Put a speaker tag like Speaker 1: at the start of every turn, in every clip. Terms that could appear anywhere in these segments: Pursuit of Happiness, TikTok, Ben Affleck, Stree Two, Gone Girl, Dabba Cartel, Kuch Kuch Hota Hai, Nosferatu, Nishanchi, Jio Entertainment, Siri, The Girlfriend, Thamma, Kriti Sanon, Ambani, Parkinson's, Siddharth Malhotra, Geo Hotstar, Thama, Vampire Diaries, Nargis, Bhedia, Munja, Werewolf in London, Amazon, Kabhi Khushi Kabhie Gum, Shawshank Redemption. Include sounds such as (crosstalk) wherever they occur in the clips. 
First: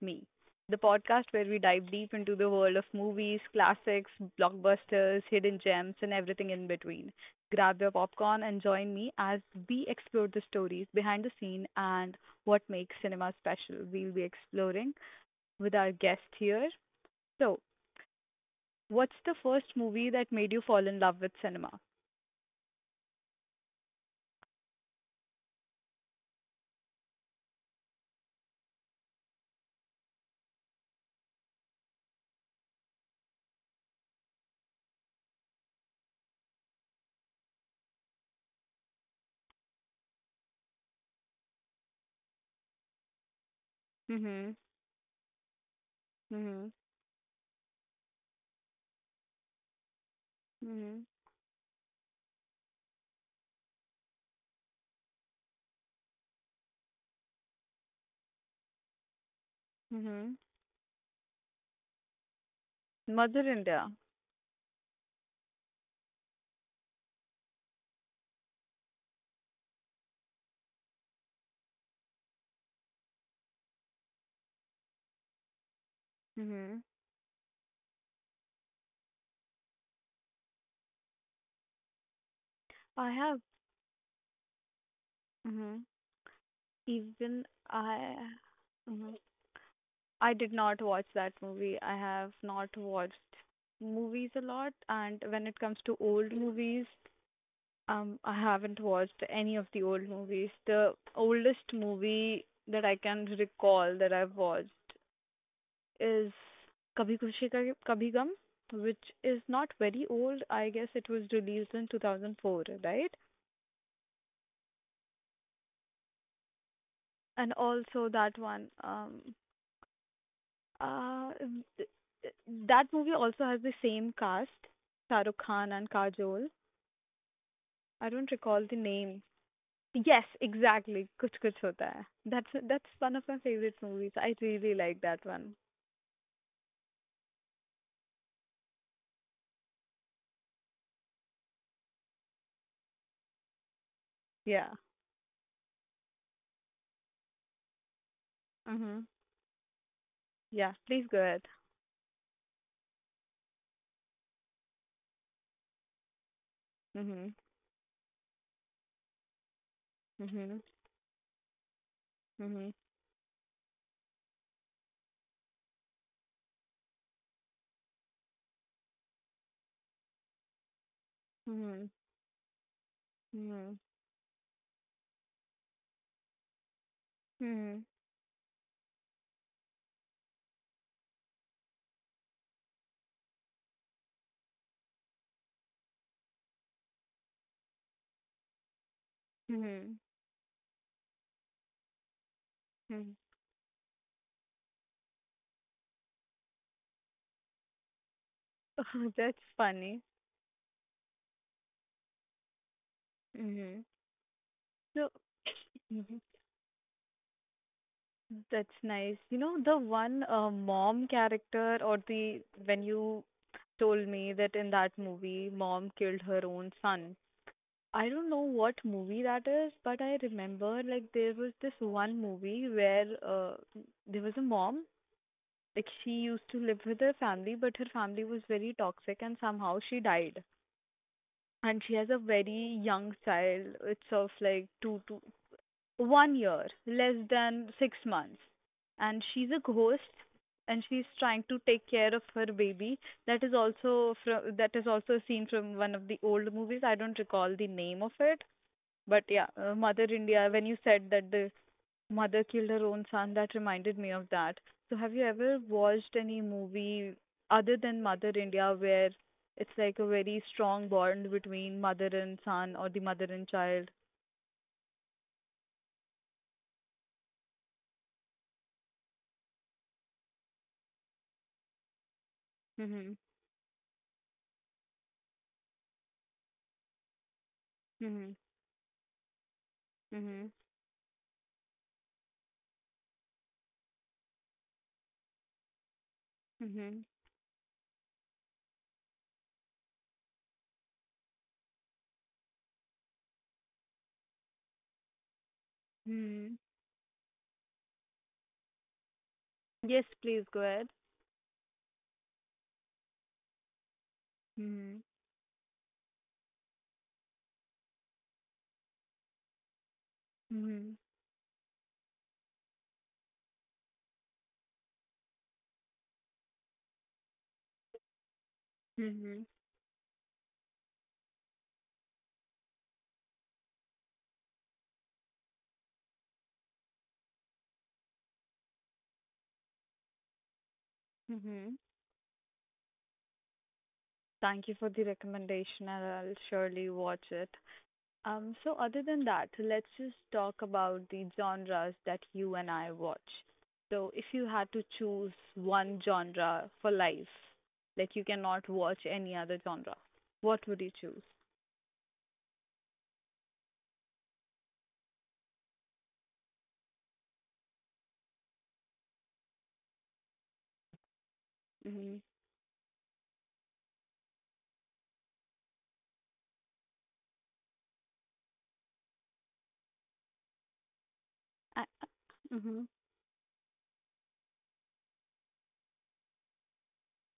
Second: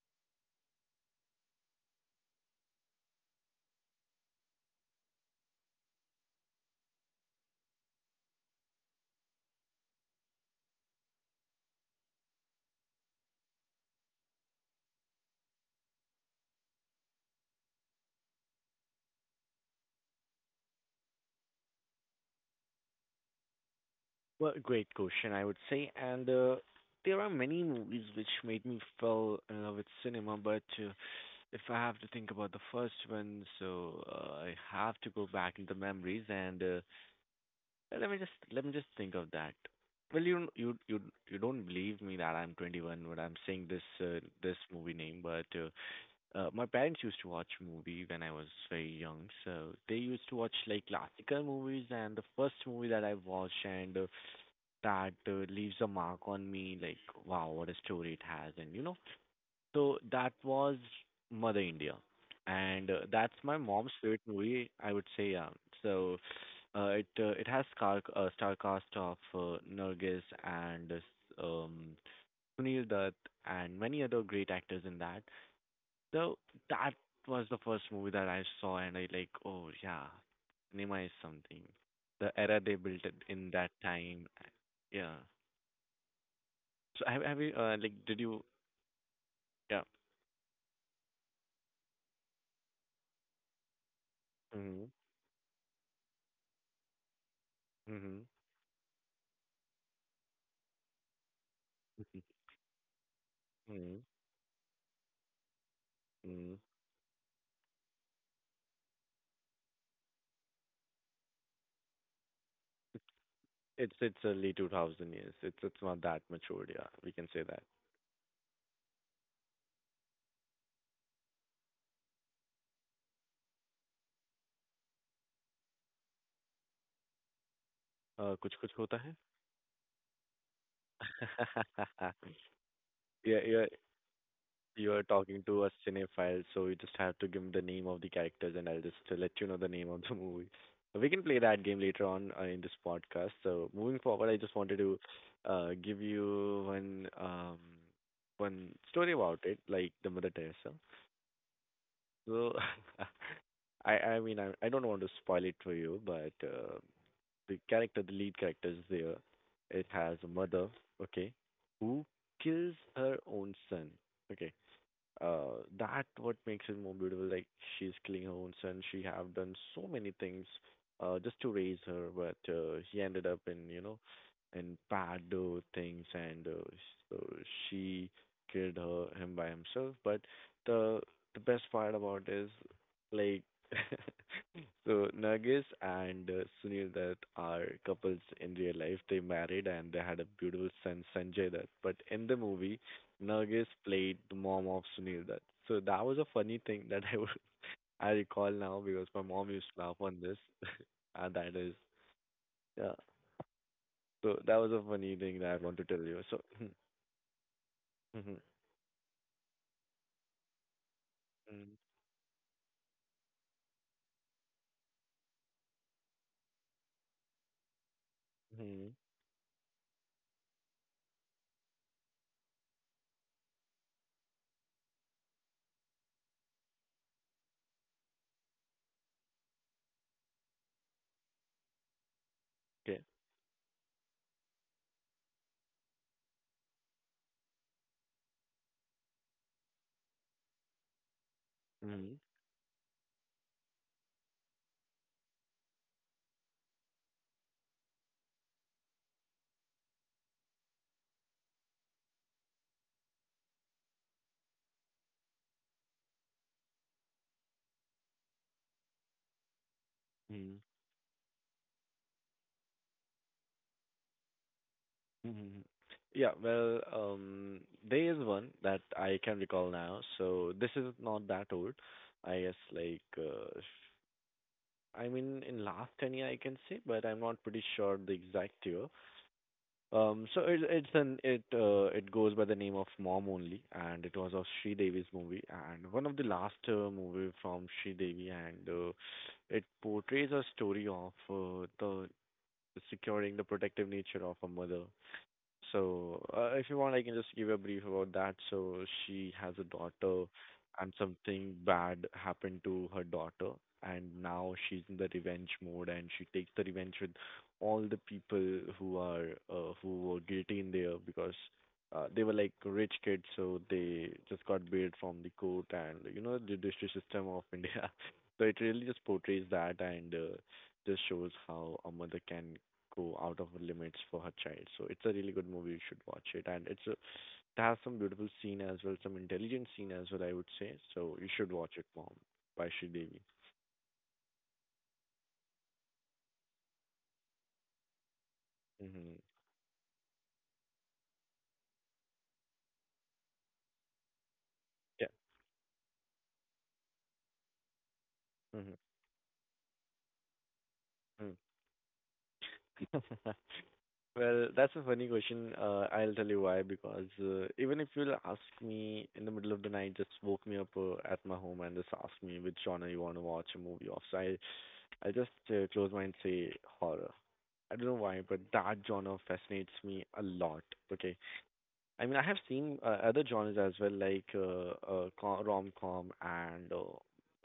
Speaker 1: me, the podcast where we dive deep into the world of movies, classics, blockbusters, hidden gems, and everything in between. Grab your popcorn and join me as we explore the stories behind the scene and what makes cinema special. We'll be exploring with our guest here. So, what's the first movie that made you fall in love with cinema?
Speaker 2: Well, great question, I would say. And there are many movies which made me fall in love with cinema, but if I have to think about the first one, I have to go back in the memories and let me just think of that. Well, you don't believe me that I'm 21 when I'm saying
Speaker 1: Mm.
Speaker 2: this
Speaker 1: Mhm.
Speaker 2: movie name, but my
Speaker 1: Mm.
Speaker 2: parents used to watch movie when I was very young, so they used to watch like
Speaker 1: Mhm.
Speaker 2: classical movies. And the first movie that I watched and that leaves a mark on me, like wow, what a story it has, so
Speaker 1: Mm. Mhm. Mm.
Speaker 2: that
Speaker 1: Mhm.
Speaker 2: was Mother India, and that's
Speaker 1: Mother
Speaker 2: my mom's
Speaker 1: India.
Speaker 2: favorite movie, I would say. Yeah, so it has star cast of Nargis and um, Sunil Dutt and many other great actors in that. So
Speaker 1: Mm. Mhm.
Speaker 2: that was the first movie that I saw, and I like, oh yeah, cinema is something. The era they
Speaker 1: I
Speaker 2: built it
Speaker 1: have.
Speaker 2: in that time, yeah.
Speaker 1: Mm. Mhm.
Speaker 2: So have
Speaker 1: Even
Speaker 2: you like did
Speaker 1: I,
Speaker 2: you
Speaker 1: mhm.
Speaker 2: yeah?
Speaker 1: I did not watch that movie. I have not watched movies a lot,
Speaker 2: Mhm.
Speaker 1: and when it comes to old movies,
Speaker 2: Mhm.
Speaker 1: I haven't watched any of the old movies. The oldest
Speaker 2: (laughs)
Speaker 1: movie that I can
Speaker 2: Mhm.
Speaker 1: recall that I've watched is
Speaker 2: Mhm.
Speaker 1: Kabhi Khushi Kabhi Gum, which is not very old. I guess it was released in 2004, right?
Speaker 2: It's early 2000 years. It's not that matured. Yeah, we can say
Speaker 1: And
Speaker 2: that.
Speaker 1: also that one, uh, that movie also has the same cast, Shah Rukh Khan and Kajol. I don't
Speaker 2: कुछ
Speaker 1: recall
Speaker 2: कुछ
Speaker 1: the
Speaker 2: होता है.
Speaker 1: name. Yes, exactly. Kuch Kuch Hota Hai.
Speaker 2: (laughs)
Speaker 1: That's one of
Speaker 2: Yeah,
Speaker 1: my
Speaker 2: yeah.
Speaker 1: favorite movies. I really
Speaker 2: You are
Speaker 1: like that
Speaker 2: talking
Speaker 1: one.
Speaker 2: to a cinephile, so you just have to give me the name of the characters, and I'll just let you know the name of the (laughs) movie. So we can play that game later on in this podcast. So moving forward, I just
Speaker 1: Yeah.
Speaker 2: wanted to give you one story
Speaker 1: Mhm.
Speaker 2: about it, like the Mother Teresa.
Speaker 1: Yeah. Please go ahead.
Speaker 2: So (laughs) I don't want to spoil it for you, but
Speaker 1: Mhm.
Speaker 2: the character, the lead character is there. It has a mother,
Speaker 1: Mhm.
Speaker 2: okay, who kills
Speaker 1: Mhm.
Speaker 2: her own son. Okay, that what makes it more beautiful, like she's killing her own son, she have done so many things just to raise
Speaker 1: Mhm.
Speaker 2: her but he ended up in you
Speaker 1: Mhm.
Speaker 2: know in bad things and so
Speaker 1: Mhm.
Speaker 2: she killed her him by himself but the the best part about is like (laughs) So Nargis and Sunil that are couples in real life. They married and they
Speaker 1: Mhm.
Speaker 2: had a beautiful son, Sanjay Dutt. But in the movie,
Speaker 1: Mhm.
Speaker 2: Nargis played the mom of Sunil Dutt. So that was a funny thing that (laughs) I would, I recall now
Speaker 1: (laughs)
Speaker 2: because
Speaker 1: Oh,
Speaker 2: my
Speaker 1: that's
Speaker 2: mom used to laugh
Speaker 1: funny.
Speaker 2: on this. (laughs) And that is yeah.
Speaker 1: Mhm.
Speaker 2: So that was a funny
Speaker 1: So.
Speaker 2: thing that I want to tell you.
Speaker 1: Mhm.
Speaker 2: So. (laughs)
Speaker 1: That's nice. You know, the one mom
Speaker 2: Mm-hmm.
Speaker 1: character, or the when you told me that in that movie, mom killed her own son. I don't know what
Speaker 2: Mm-hmm.
Speaker 1: movie that is, but I remember like there was this one movie where there was a mom, like she used to live with her family, but her family was very toxic and somehow she died. And she has a very
Speaker 2: Okay.
Speaker 1: young child. It's of like 2 to 1 year, less than 6 months. And she's a ghost and she's trying to take
Speaker 2: Mm-hmm.
Speaker 1: care of her baby. That is also a scene from one of the old movies. I don't recall the name of it. But yeah, Mother India, when you said that the mother killed her own son, that reminded me of that. So have you ever watched any movie other than Mother India where it's like a very
Speaker 2: Mm-hmm.
Speaker 1: strong bond between mother and son or the mother and child?
Speaker 2: Hmm. Yeah, well, there is one that I can recall now. So this is not that old, I guess.
Speaker 1: Mm-hmm.
Speaker 2: I mean, in last 10 year, I can say, but I'm not pretty sure the exact year. So
Speaker 1: Mm-hmm.
Speaker 2: it, it's an it it goes by the name of Mom Only, and it was a Sri Devi's movie, and one of the last
Speaker 1: Mhm.
Speaker 2: movie from Sri Devi, and it portrays a story of the securing the protective nature of a mother. So,
Speaker 1: Mhm.
Speaker 2: if you want, I can just give a brief about that. So, she has a
Speaker 1: Yes,
Speaker 2: daughter,
Speaker 1: please go
Speaker 2: and
Speaker 1: ahead.
Speaker 2: something bad happened to her daughter, and now she's in
Speaker 1: Mhm.
Speaker 2: the revenge mode, and she takes the revenge with all the people who are who were guilty in there
Speaker 1: Mhm.
Speaker 2: because they were like rich kids, so they just got bailed from the court and you know the judiciary system of (laughs) India. So it really just portrays
Speaker 1: Mhm.
Speaker 2: that and just shows how a mother can go out of her limits for her child. So it's a really good movie. You should watch it, and it's a, it has some beautiful scene as well, some intelligent scene as well, I would say. So you should watch
Speaker 1: Mhm.
Speaker 2: it, Mom, by Sridevi.
Speaker 1: Thank you for the recommendation, and I'll surely watch it. So other
Speaker 2: Mm-hmm.
Speaker 1: than that, let's just talk about the genres that you and I watch. So if you had to
Speaker 2: Yeah.
Speaker 1: choose one genre for life, like you
Speaker 2: Mm-hmm.
Speaker 1: cannot watch any other genre, what would you choose?
Speaker 2: Mm. (laughs) Well, that's a funny question. I'll tell you why. Because even if you'll ask me in the middle of the night, just woke me up at my home and just ask
Speaker 1: Mhm.
Speaker 2: me which genre you want to watch a movie of. So I'll just close mine and say horror. I don't know why, but that genre fascinates me a lot. Okay,
Speaker 1: I-
Speaker 2: I mean I have seen
Speaker 1: Mhm.
Speaker 2: other genres as well, like rom-com and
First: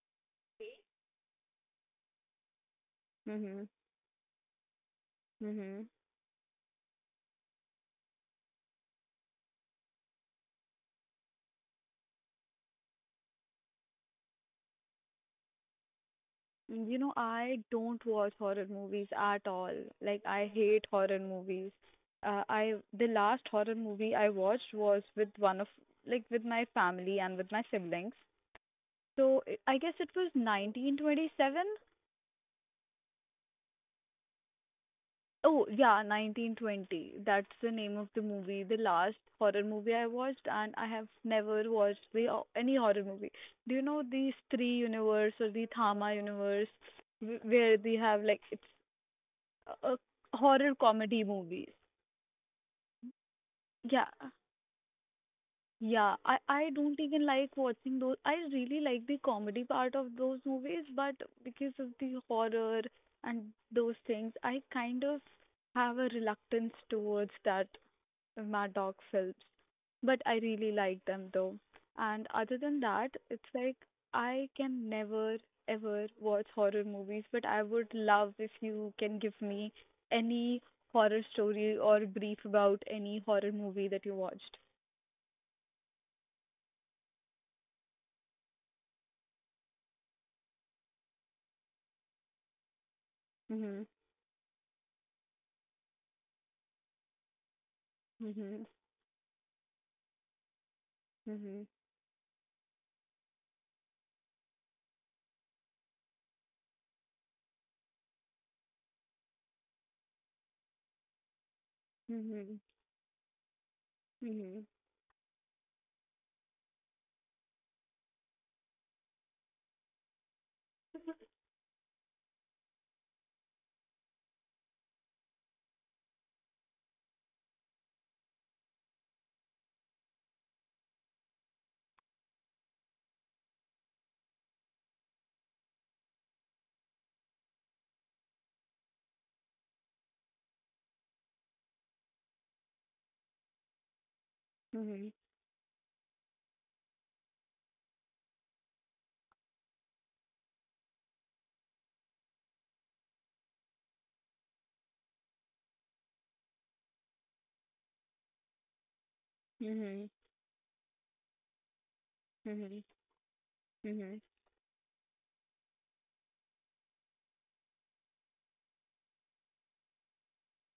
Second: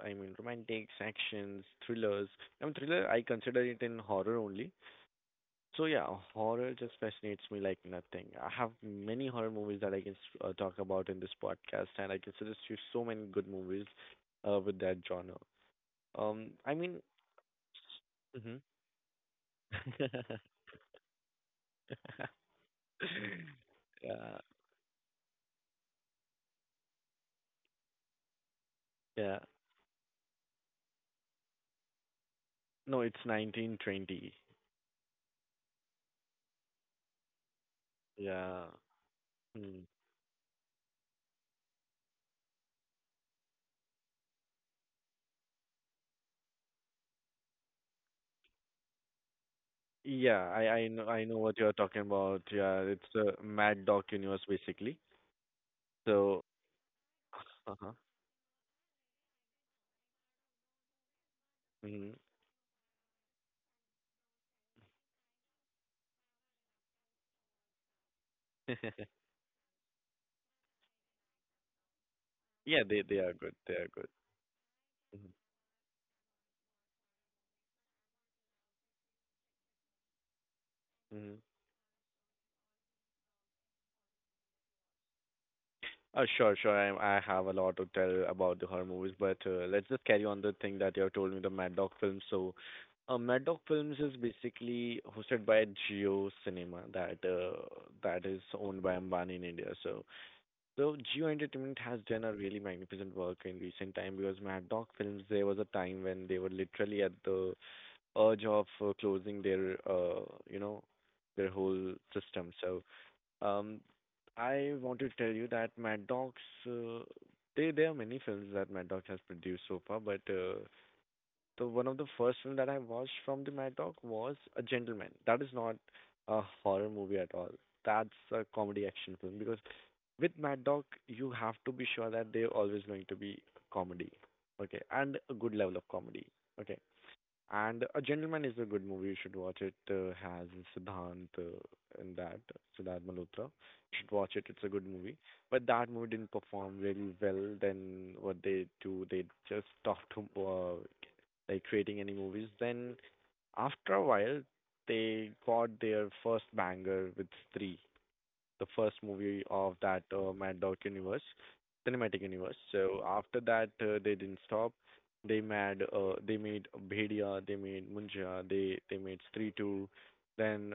Speaker 2: I mean romantics, actions, thrillers. I mean thriller I consider
Speaker 1: Mhm.
Speaker 2: it in horror only.
Speaker 1: Mhm.
Speaker 2: So yeah, horror just fascinates me like nothing. I have many horror movies that I can talk about in this podcast, and I can suggest you so many good movies with that genre. Um, I
Speaker 1: You
Speaker 2: mean,
Speaker 1: know, I don't watch
Speaker 2: mm-hmm.
Speaker 1: horror movies at all. Like,
Speaker 2: (laughs)
Speaker 1: I hate horror movies. I the last horror movie I
Speaker 2: Yeah,
Speaker 1: watched was with one of like with my family and with my siblings.
Speaker 2: yeah.
Speaker 1: So I guess it was 1927.
Speaker 2: No, it's 1920.
Speaker 1: Oh yeah, 1920. That's the name of the movie,
Speaker 2: Yeah.
Speaker 1: the last horror
Speaker 2: Hmm.
Speaker 1: movie I watched, and I have never watched the any horror movie. Do you know the Stree universe or the Thama universe, where they have like it's uh, uh,
Speaker 2: Yeah, I
Speaker 1: horror
Speaker 2: I know
Speaker 1: comedy
Speaker 2: I know what
Speaker 1: movies?
Speaker 2: you're talking about. Yeah, it's the Mad Dog
Speaker 1: Yeah,
Speaker 2: universe basically.
Speaker 1: yeah. I
Speaker 2: So,
Speaker 1: I don't even
Speaker 2: (laughs)
Speaker 1: like
Speaker 2: uh-huh.
Speaker 1: watching those. I really like the comedy part of those movies, but because of
Speaker 2: Hmm.
Speaker 1: the horror and those things, I kind of have a reluctance towards that Mad Dog films,
Speaker 2: (laughs)
Speaker 1: but I really like them though. And other than
Speaker 2: Yeah,
Speaker 1: that,
Speaker 2: they are
Speaker 1: it's
Speaker 2: good. They
Speaker 1: like
Speaker 2: are good.
Speaker 1: I can never ever watch horror movies, but I would love if you can give me any horror
Speaker 2: Mhm.
Speaker 1: story or brief about any horror movie that you watched.
Speaker 2: Sure, sure. I have a lot to tell about the horror movies, but let's just carry on the thing that you have told me, the Mad Dog films. So, Mad Dog
Speaker 1: Mhm.
Speaker 2: films is basically hosted by Jio Cinema, that is
Speaker 1: Mhm.
Speaker 2: owned by Ambani in India. So, so Jio
Speaker 1: Mhm.
Speaker 2: Entertainment has done a really magnificent work in recent time because Mad Dog films, there was a time when they were literally at the urge of closing their, you know, their whole system.
Speaker 1: Mhm.
Speaker 2: So um, I want to tell you that Mad Dogs, uh, there are many films that Mad Dog has produced so far, but the one of the first film that I watched from the Mad Dog was A Gentleman. That is not a horror movie at all. That's a comedy action film because with Mad Dog, you have to be sure that they're always going to be comedy, okay, and a good level of comedy, okay. And A Gentleman is a good movie. You should watch it. Has Siddhant uh, in that, Siddharth Malhotra. You should watch it. It's a good
Speaker 1: Mhm. Mhm.
Speaker 2: movie. But that movie didn't perform really well. Then what they do, they just stopped like creating any movies. Then after a while, they got their first banger with Stree, the first movie of that
Speaker 1: Mhm.
Speaker 2: Mad Dog universe, cinematic universe.
Speaker 1: Mhm.
Speaker 2: So after that, they
Speaker 1: Mhm.
Speaker 2: didn't stop. They made Bhedia, they made Munja, they made Stree Two. Then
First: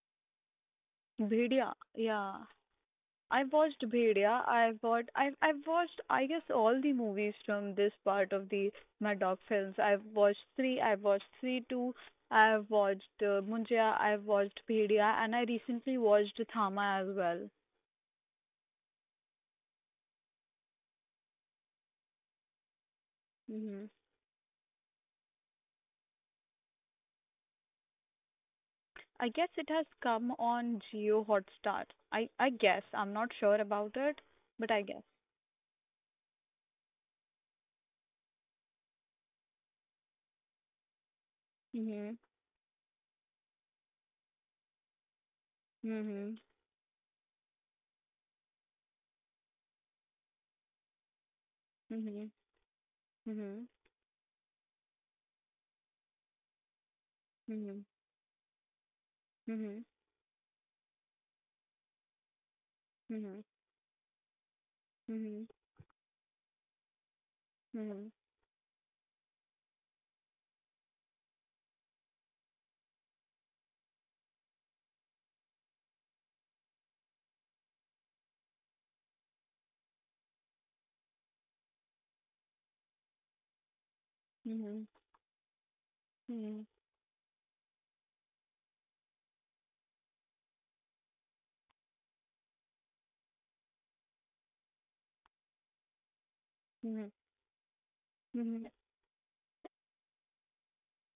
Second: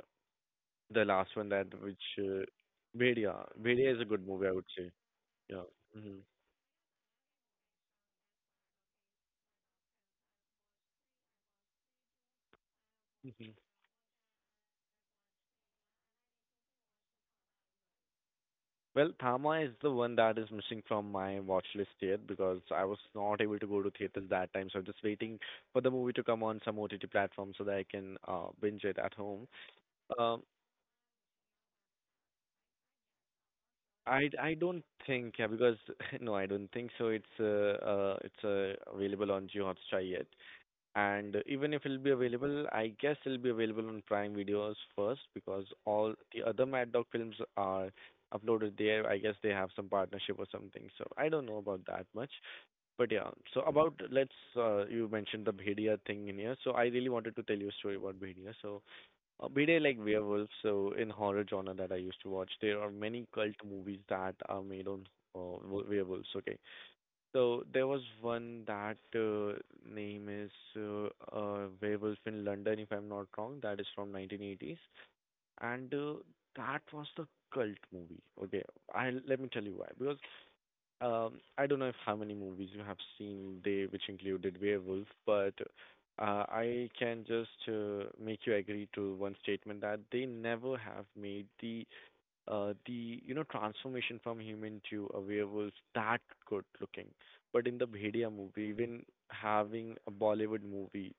Speaker 2: the last one that
Speaker 1: Bhediya,
Speaker 2: which
Speaker 1: yeah.
Speaker 2: Bhedia.
Speaker 1: I've watched
Speaker 2: Bhedia is a good
Speaker 1: Bhedia.
Speaker 2: movie, I would
Speaker 1: I've
Speaker 2: say.
Speaker 1: watched. I've
Speaker 2: Yeah.
Speaker 1: I've watched.
Speaker 2: Hmm.
Speaker 1: I guess all the movies from this part of the Mad Dog films. I've watched three. I've watched three two. I've watched
Speaker 2: Hmm.
Speaker 1: Munjia. I've watched Bhedia, and I recently watched Thama as well.
Speaker 2: Well, Thamma is the one that is missing from my watch list yet because I was not able to go
Speaker 1: hmm
Speaker 2: to theaters that time. So I'm just waiting for the movie to come on some OTT platform so that I can binge it at
Speaker 1: I
Speaker 2: home.
Speaker 1: guess it has come
Speaker 2: Um,
Speaker 1: on Geo Hotstar. I guess I'm not sure about it,
Speaker 2: I
Speaker 1: but
Speaker 2: don't
Speaker 1: I guess.
Speaker 2: think, yeah, because (laughs) no I don't think so it's available on Jio Hotstar yet, and even if it'll be
Speaker 1: Mhm.
Speaker 2: available, I guess it'll be available on Prime Videos first because all the
Speaker 1: Mhm.
Speaker 2: other Mad Dog films are uploaded there. I guess they have some partnership or something, so I don't know about that much.
Speaker 1: Mhm.
Speaker 2: But yeah, so
Speaker 1: Mhm.
Speaker 2: about, let's you mentioned the Bhedia thing in here, so I really wanted to tell you a
Speaker 1: Mhm.
Speaker 2: story about Bhedia. So be they
Speaker 1: Mhm.
Speaker 2: like werewolves, so in horror genre that I used to watch, there are many
Speaker 1: Mhm.
Speaker 2: cult movies that are made on
Speaker 1: Mhm.
Speaker 2: werewolves. Okay, so there was one that name is uh, Werewolf in London, if I'm not wrong. That is from 1980s, and that was the cult movie. Okay, I let me tell you why. Because I don't know if how many movies you have seen they which included
Speaker 1: Mhm. Mhm.
Speaker 2: werewolf, but
Speaker 1: Mhm.
Speaker 2: I can just make you agree to one statement that they never have made the you know transformation from human to a werewolf that good looking.
Speaker 1: Mhm.
Speaker 2: But in the Bhedia movie,
Speaker 1: Mhm.
Speaker 2: even having a Bollywood movie,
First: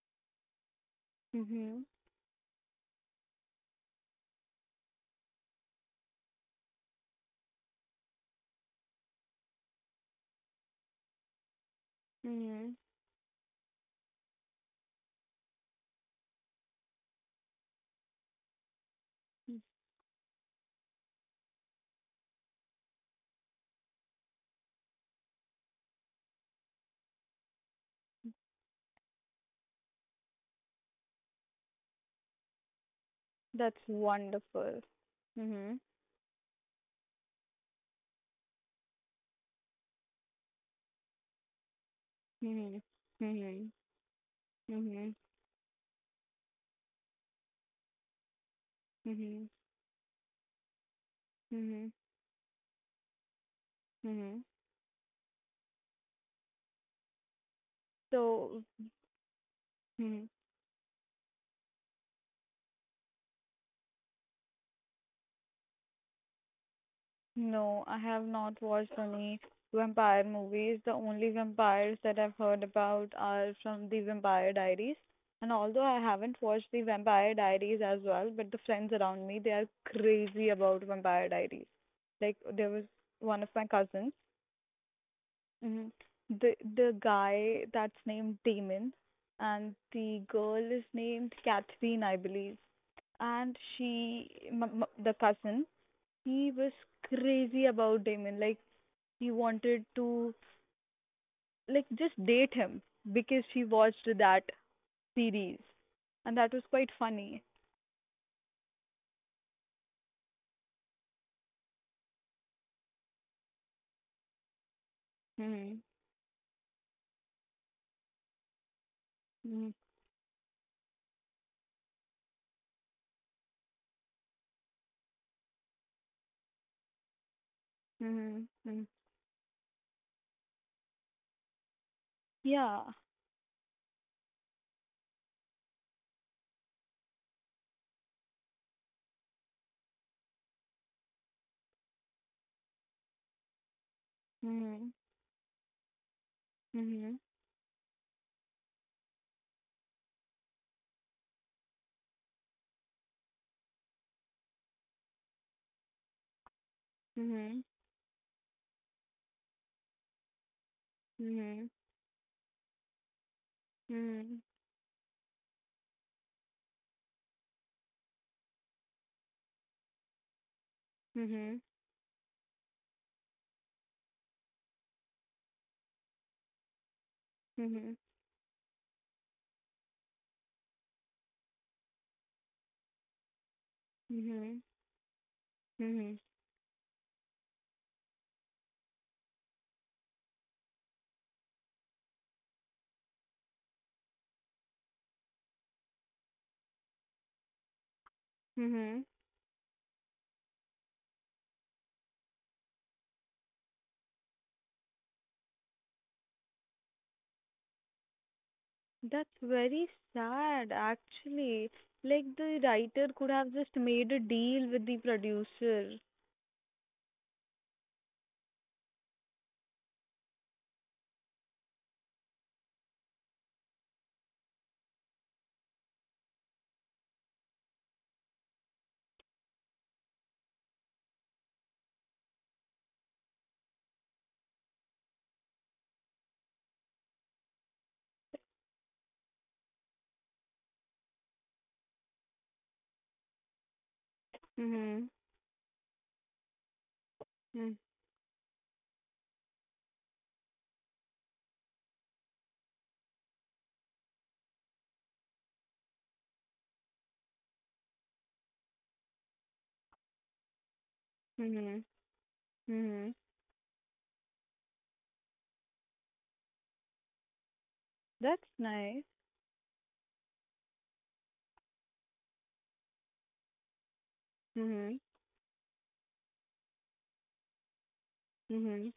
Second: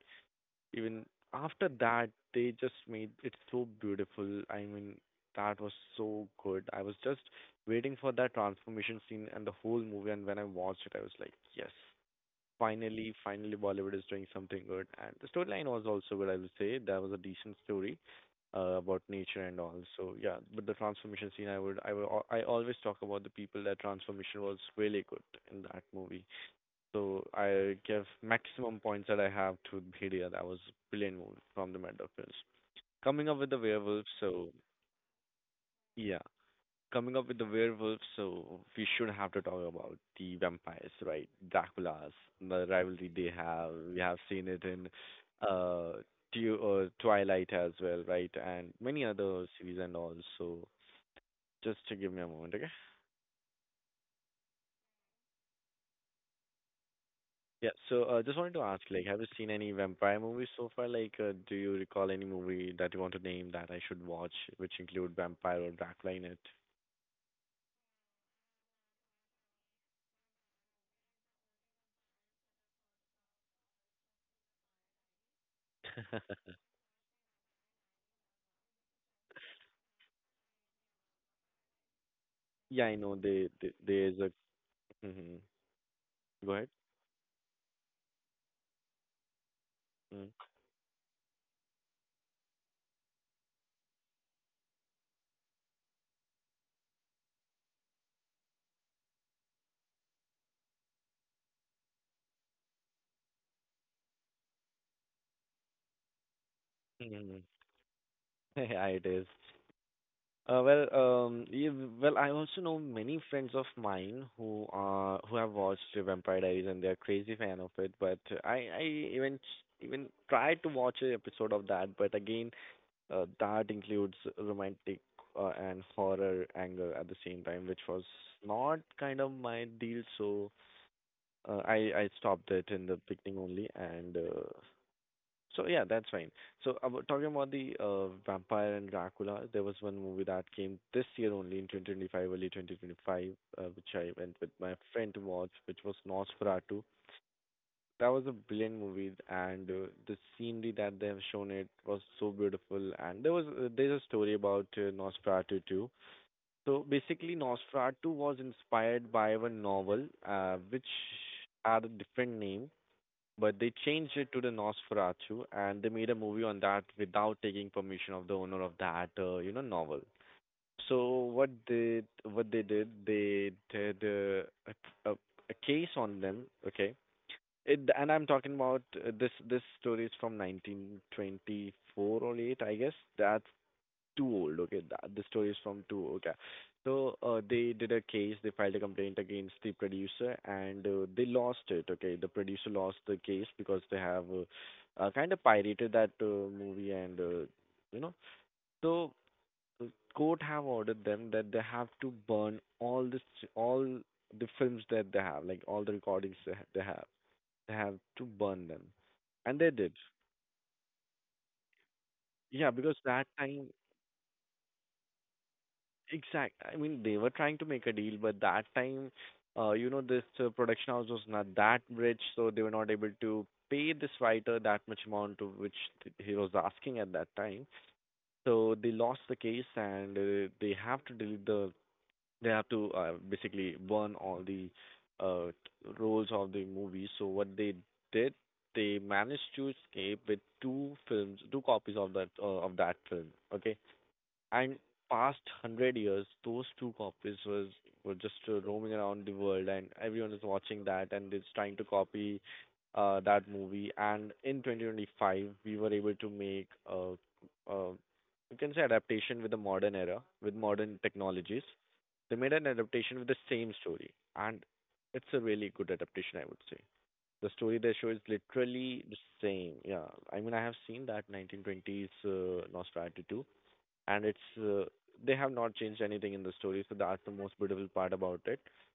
Speaker 2: even after
Speaker 1: Mhm.
Speaker 2: that, they just made it so beautiful. I mean, that was so good. I was just waiting for that transformation scene and the whole movie, and when I watched it, I was like, yes,
Speaker 1: Mhm.
Speaker 2: finally, finally Bollywood is doing something good, and the storyline was also good, I would say. That was a decent story about nature
Speaker 1: Mm.
Speaker 2: and all. So yeah, but the transformation scene, I always talk about the people that transformation was really good in that movie. So I give maximum points that I have to Bhedia. That was brilliant movie from the Mad Dog Films. Coming up with the
Speaker 1: That's
Speaker 2: werewolf, so
Speaker 1: wonderful. Mhm.
Speaker 2: yeah. Coming up with the werewolf, so we should have to talk about the vampires, right? Dracula's, the
Speaker 1: Mhm.
Speaker 2: rivalry they
Speaker 1: Mhm.
Speaker 2: have. We have seen it in
Speaker 1: Mhm.
Speaker 2: uh, Twilight as well, right? And many other
Speaker 1: Mhm.
Speaker 2: series and all. So just
Speaker 1: Mhm.
Speaker 2: to give me a moment, okay?
Speaker 1: Mhm.
Speaker 2: Yeah. So, just wanted
Speaker 1: So,
Speaker 2: to ask, like, have you seen any vampire
Speaker 1: mhm.
Speaker 2: movies so far? Like, do you recall any movie that you want to name that I should watch, which include vampire or Dracula in it?
Speaker 1: no, I have not watched any vampire movies. The only vampires that I've heard about are from the Vampire Diaries. And although I haven't watched
Speaker 2: (laughs)
Speaker 1: the Vampire Diaries as well, but the friends around me, they are crazy about Vampire Diaries. Like there was
Speaker 2: Yeah, I know.
Speaker 1: one of
Speaker 2: They,
Speaker 1: my
Speaker 2: they
Speaker 1: cousins.
Speaker 2: there's a. Hmm.
Speaker 1: hmm The
Speaker 2: Go ahead.
Speaker 1: the guy that's named Damon and the
Speaker 2: Mm.
Speaker 1: girl is named Catherine, I believe. And she, the cousin, he was crazy about Damon. Like he wanted to like just date him because she watched that series, and that was quite funny.
Speaker 2: Mhm. (laughs) Yeah, it is. Well, yeah, well, I also know many friends of mine who have
Speaker 1: Mm-hmm.
Speaker 2: watched The Vampire Diaries, and they're crazy fan of it. But I even
Speaker 1: Mm-hmm.
Speaker 2: even tried to watch an episode of that, but again, that includes romantic and horror anger at the same time, which was not
Speaker 1: Mm-hmm.
Speaker 2: kind of my deal. So I stopped it in
Speaker 1: Yeah.
Speaker 2: the beginning only, and so yeah, that's fine. So talking about the vampire and Dracula, there was one movie that came this year only in 2025, early 2025, which I went with my
Speaker 1: Mm-hmm.
Speaker 2: friend to watch, which was Nosferatu.
Speaker 1: Mm-hmm.
Speaker 2: That was a brilliant movie, and the scenery that they have shown, it was so beautiful. And there's a story about Nosferatu too. So basically,
Speaker 1: Mm-hmm.
Speaker 2: Nosferatu was inspired by a novel, which
Speaker 1: Mm-hmm.
Speaker 2: had a different name, but they changed it to the Nosferatu, and they made a movie on that without taking permission of the owner of that, novel.
Speaker 1: Mm-hmm.
Speaker 2: So
Speaker 1: Mm-hmm.
Speaker 2: what they did a case on them, okay, and I'm talking about this story is from 1924 or 8, I guess. That's too
Speaker 1: Mm-hmm.
Speaker 2: old. Okay, the story is from too
Speaker 1: Mm-hmm.
Speaker 2: okay. So they did a case. They filed a complaint against the producer, and they lost it. Okay, the producer lost the case because they have kind of pirated that movie, and you know.
Speaker 1: Mhm.
Speaker 2: So the court have ordered them that they have to burn all the films that they have, like all the recordings they have to burn them.
Speaker 1: That's
Speaker 2: And they
Speaker 1: very
Speaker 2: did.
Speaker 1: sad, actually. Like the
Speaker 2: Yeah, because
Speaker 1: writer
Speaker 2: that
Speaker 1: could have
Speaker 2: time,
Speaker 1: just made a deal with the producer.
Speaker 2: exact. I mean, they were trying to make a deal, but that time, this production house was not that rich, so they were not able to pay this writer that much amount to which he was asking at that time. So they lost the case, and they have to basically burn all the uh, roles of the movie. So what they did, they managed to escape with two films, two copies of that film. Okay, and
Speaker 1: Mhm.
Speaker 2: past hundred years, those two copies was
Speaker 1: Mhm.
Speaker 2: were just roaming around the world, and everyone is watching that and is trying to copy that movie. And in 2025, we were able to make a you can say adaptation with the modern era with modern technologies.
Speaker 1: Mhm.
Speaker 2: They made an
Speaker 1: Mhm.
Speaker 2: adaptation with the same story, and it's a really good adaptation, I would say. The story they show is
Speaker 1: That's nice.
Speaker 2: literally the same. Yeah, I mean, I have seen that 1920s Nosferatu 2, and it's
Speaker 1: Mhm.
Speaker 2: they have not changed anything in the story, so that's the most beautiful part about it.
Speaker 1: Mhm.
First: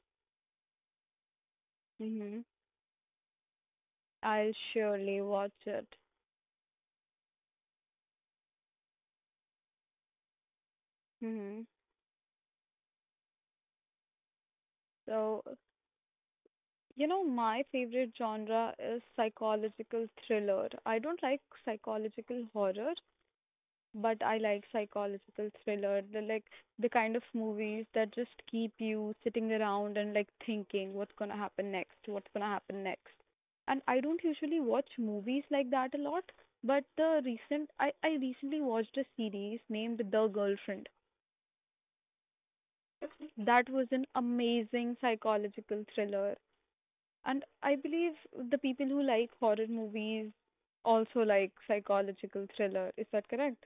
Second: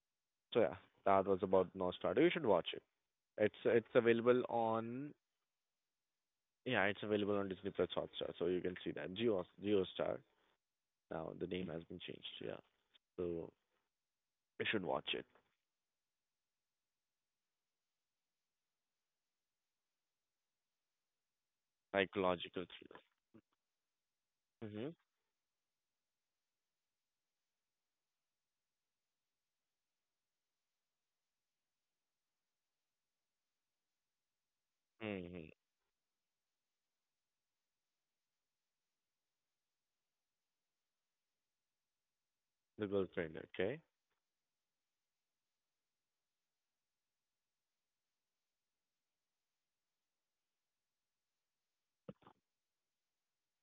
Speaker 2: So yeah, that was about Nosferatu. You
Speaker 1: Mhm.
Speaker 2: should watch it. It's available
Speaker 1: I'll
Speaker 2: on,
Speaker 1: surely watch it.
Speaker 2: yeah, it's available on Disney Plus Hotstar, so you can see that Geo Star. Now the name
Speaker 1: Mhm.
Speaker 2: has been changed. Yeah, so you should watch it.
Speaker 1: So, my favorite genre is psychological thriller. I don't like
Speaker 2: Psychological.
Speaker 1: psychological horror. But
Speaker 2: Mm-hmm.
Speaker 1: I like psychological thriller, the kind of movies that just keep you sitting around and like thinking what's gonna happen next, what's gonna happen next. And I don't usually
Speaker 2: Mm-hmm.
Speaker 1: watch movies like that a lot, but the recent I recently watched a series named The Girlfriend.
Speaker 2: The Girlfriend.
Speaker 1: That
Speaker 2: Okay.
Speaker 1: was an amazing psychological thriller. And I believe the people who like horror movies also like psychological thriller. Is that correct?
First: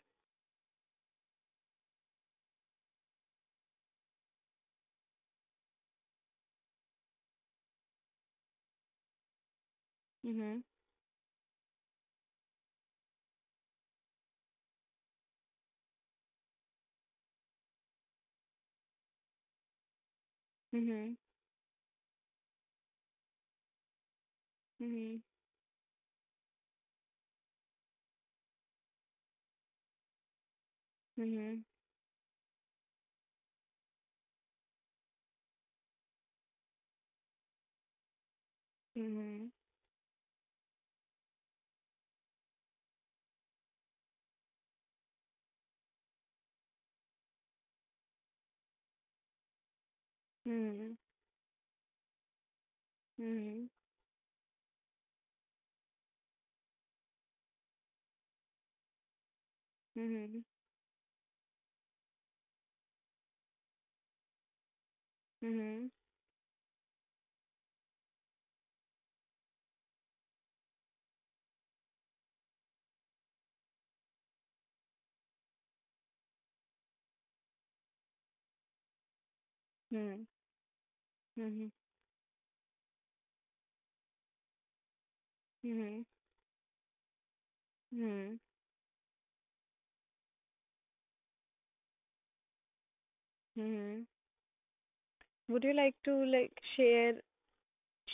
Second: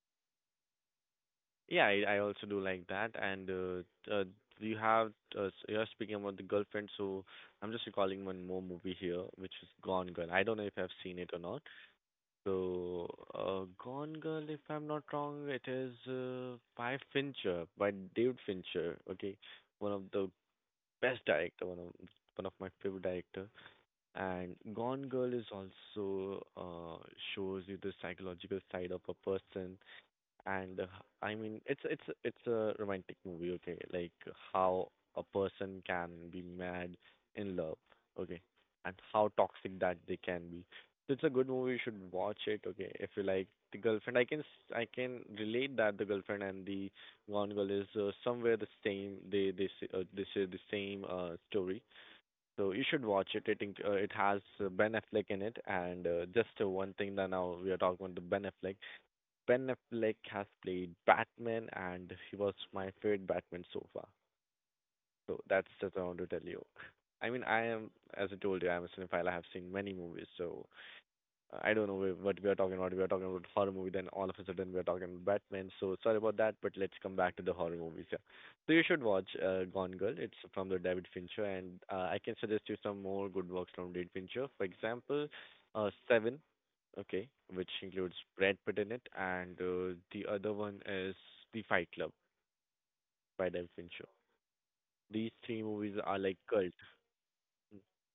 Speaker 2: Yeah, I also do like that. And you have you're speaking about The Girlfriend, so I'm just recalling one more movie here, which is Gone Girl. I don't
Speaker 1: Mhm.
Speaker 2: know if I've seen it or not. So, Gone Girl, if I'm not wrong, it is by David Fincher. Okay, one of the best
Speaker 1: Mhm.
Speaker 2: director, one of my favorite director. And Gone
Speaker 1: Mhm.
Speaker 2: Girl is also shows you the psychological side of a person, and I mean
Speaker 1: Mhm.
Speaker 2: it's a romantic movie, okay, like how a person can be mad in love, okay, and how
Speaker 1: Mhm.
Speaker 2: toxic that they can be. So it's a good movie, you should watch it, okay? If you like The Girlfriend, I can relate that The Girlfriend and the Gone Girl is somewhere the same. They share the
Speaker 1: Mhm.
Speaker 2: same story, so you should watch it. It
Speaker 1: Mhm.
Speaker 2: inc- uh, it has Ben Affleck in it, and just one thing that now we are talking about the Ben Affleck. Ben Affleck
Speaker 1: Mhm.
Speaker 2: has played Batman, and he was my favorite Batman so far. So that's
Speaker 1: Mhm.
Speaker 2: just I want to tell you. I mean, I am, as I told you, I'm a cinephile. I have seen many movies, so I don't know what we are talking about. We are talking about horror movie, then all of a sudden we are talking about Batman. So sorry about that, but let's come back to the horror movies. Yeah. So you should watch Gone Girl.
Speaker 1: Mhm.
Speaker 2: It's from the David Fincher,
Speaker 1: Mhm.
Speaker 2: and I can suggest you some more good works from David Fincher. For example,
Speaker 1: Mhm.
Speaker 2: Seven, okay, which includes
Speaker 1: Mhm.
Speaker 2: Brad Pitt in it, and the other one is The Fight Club by David
Speaker 1: Mhm.
Speaker 2: Fincher. These three
Speaker 1: Would you
Speaker 2: movies
Speaker 1: like
Speaker 2: are
Speaker 1: to
Speaker 2: like
Speaker 1: like
Speaker 2: cult.
Speaker 1: share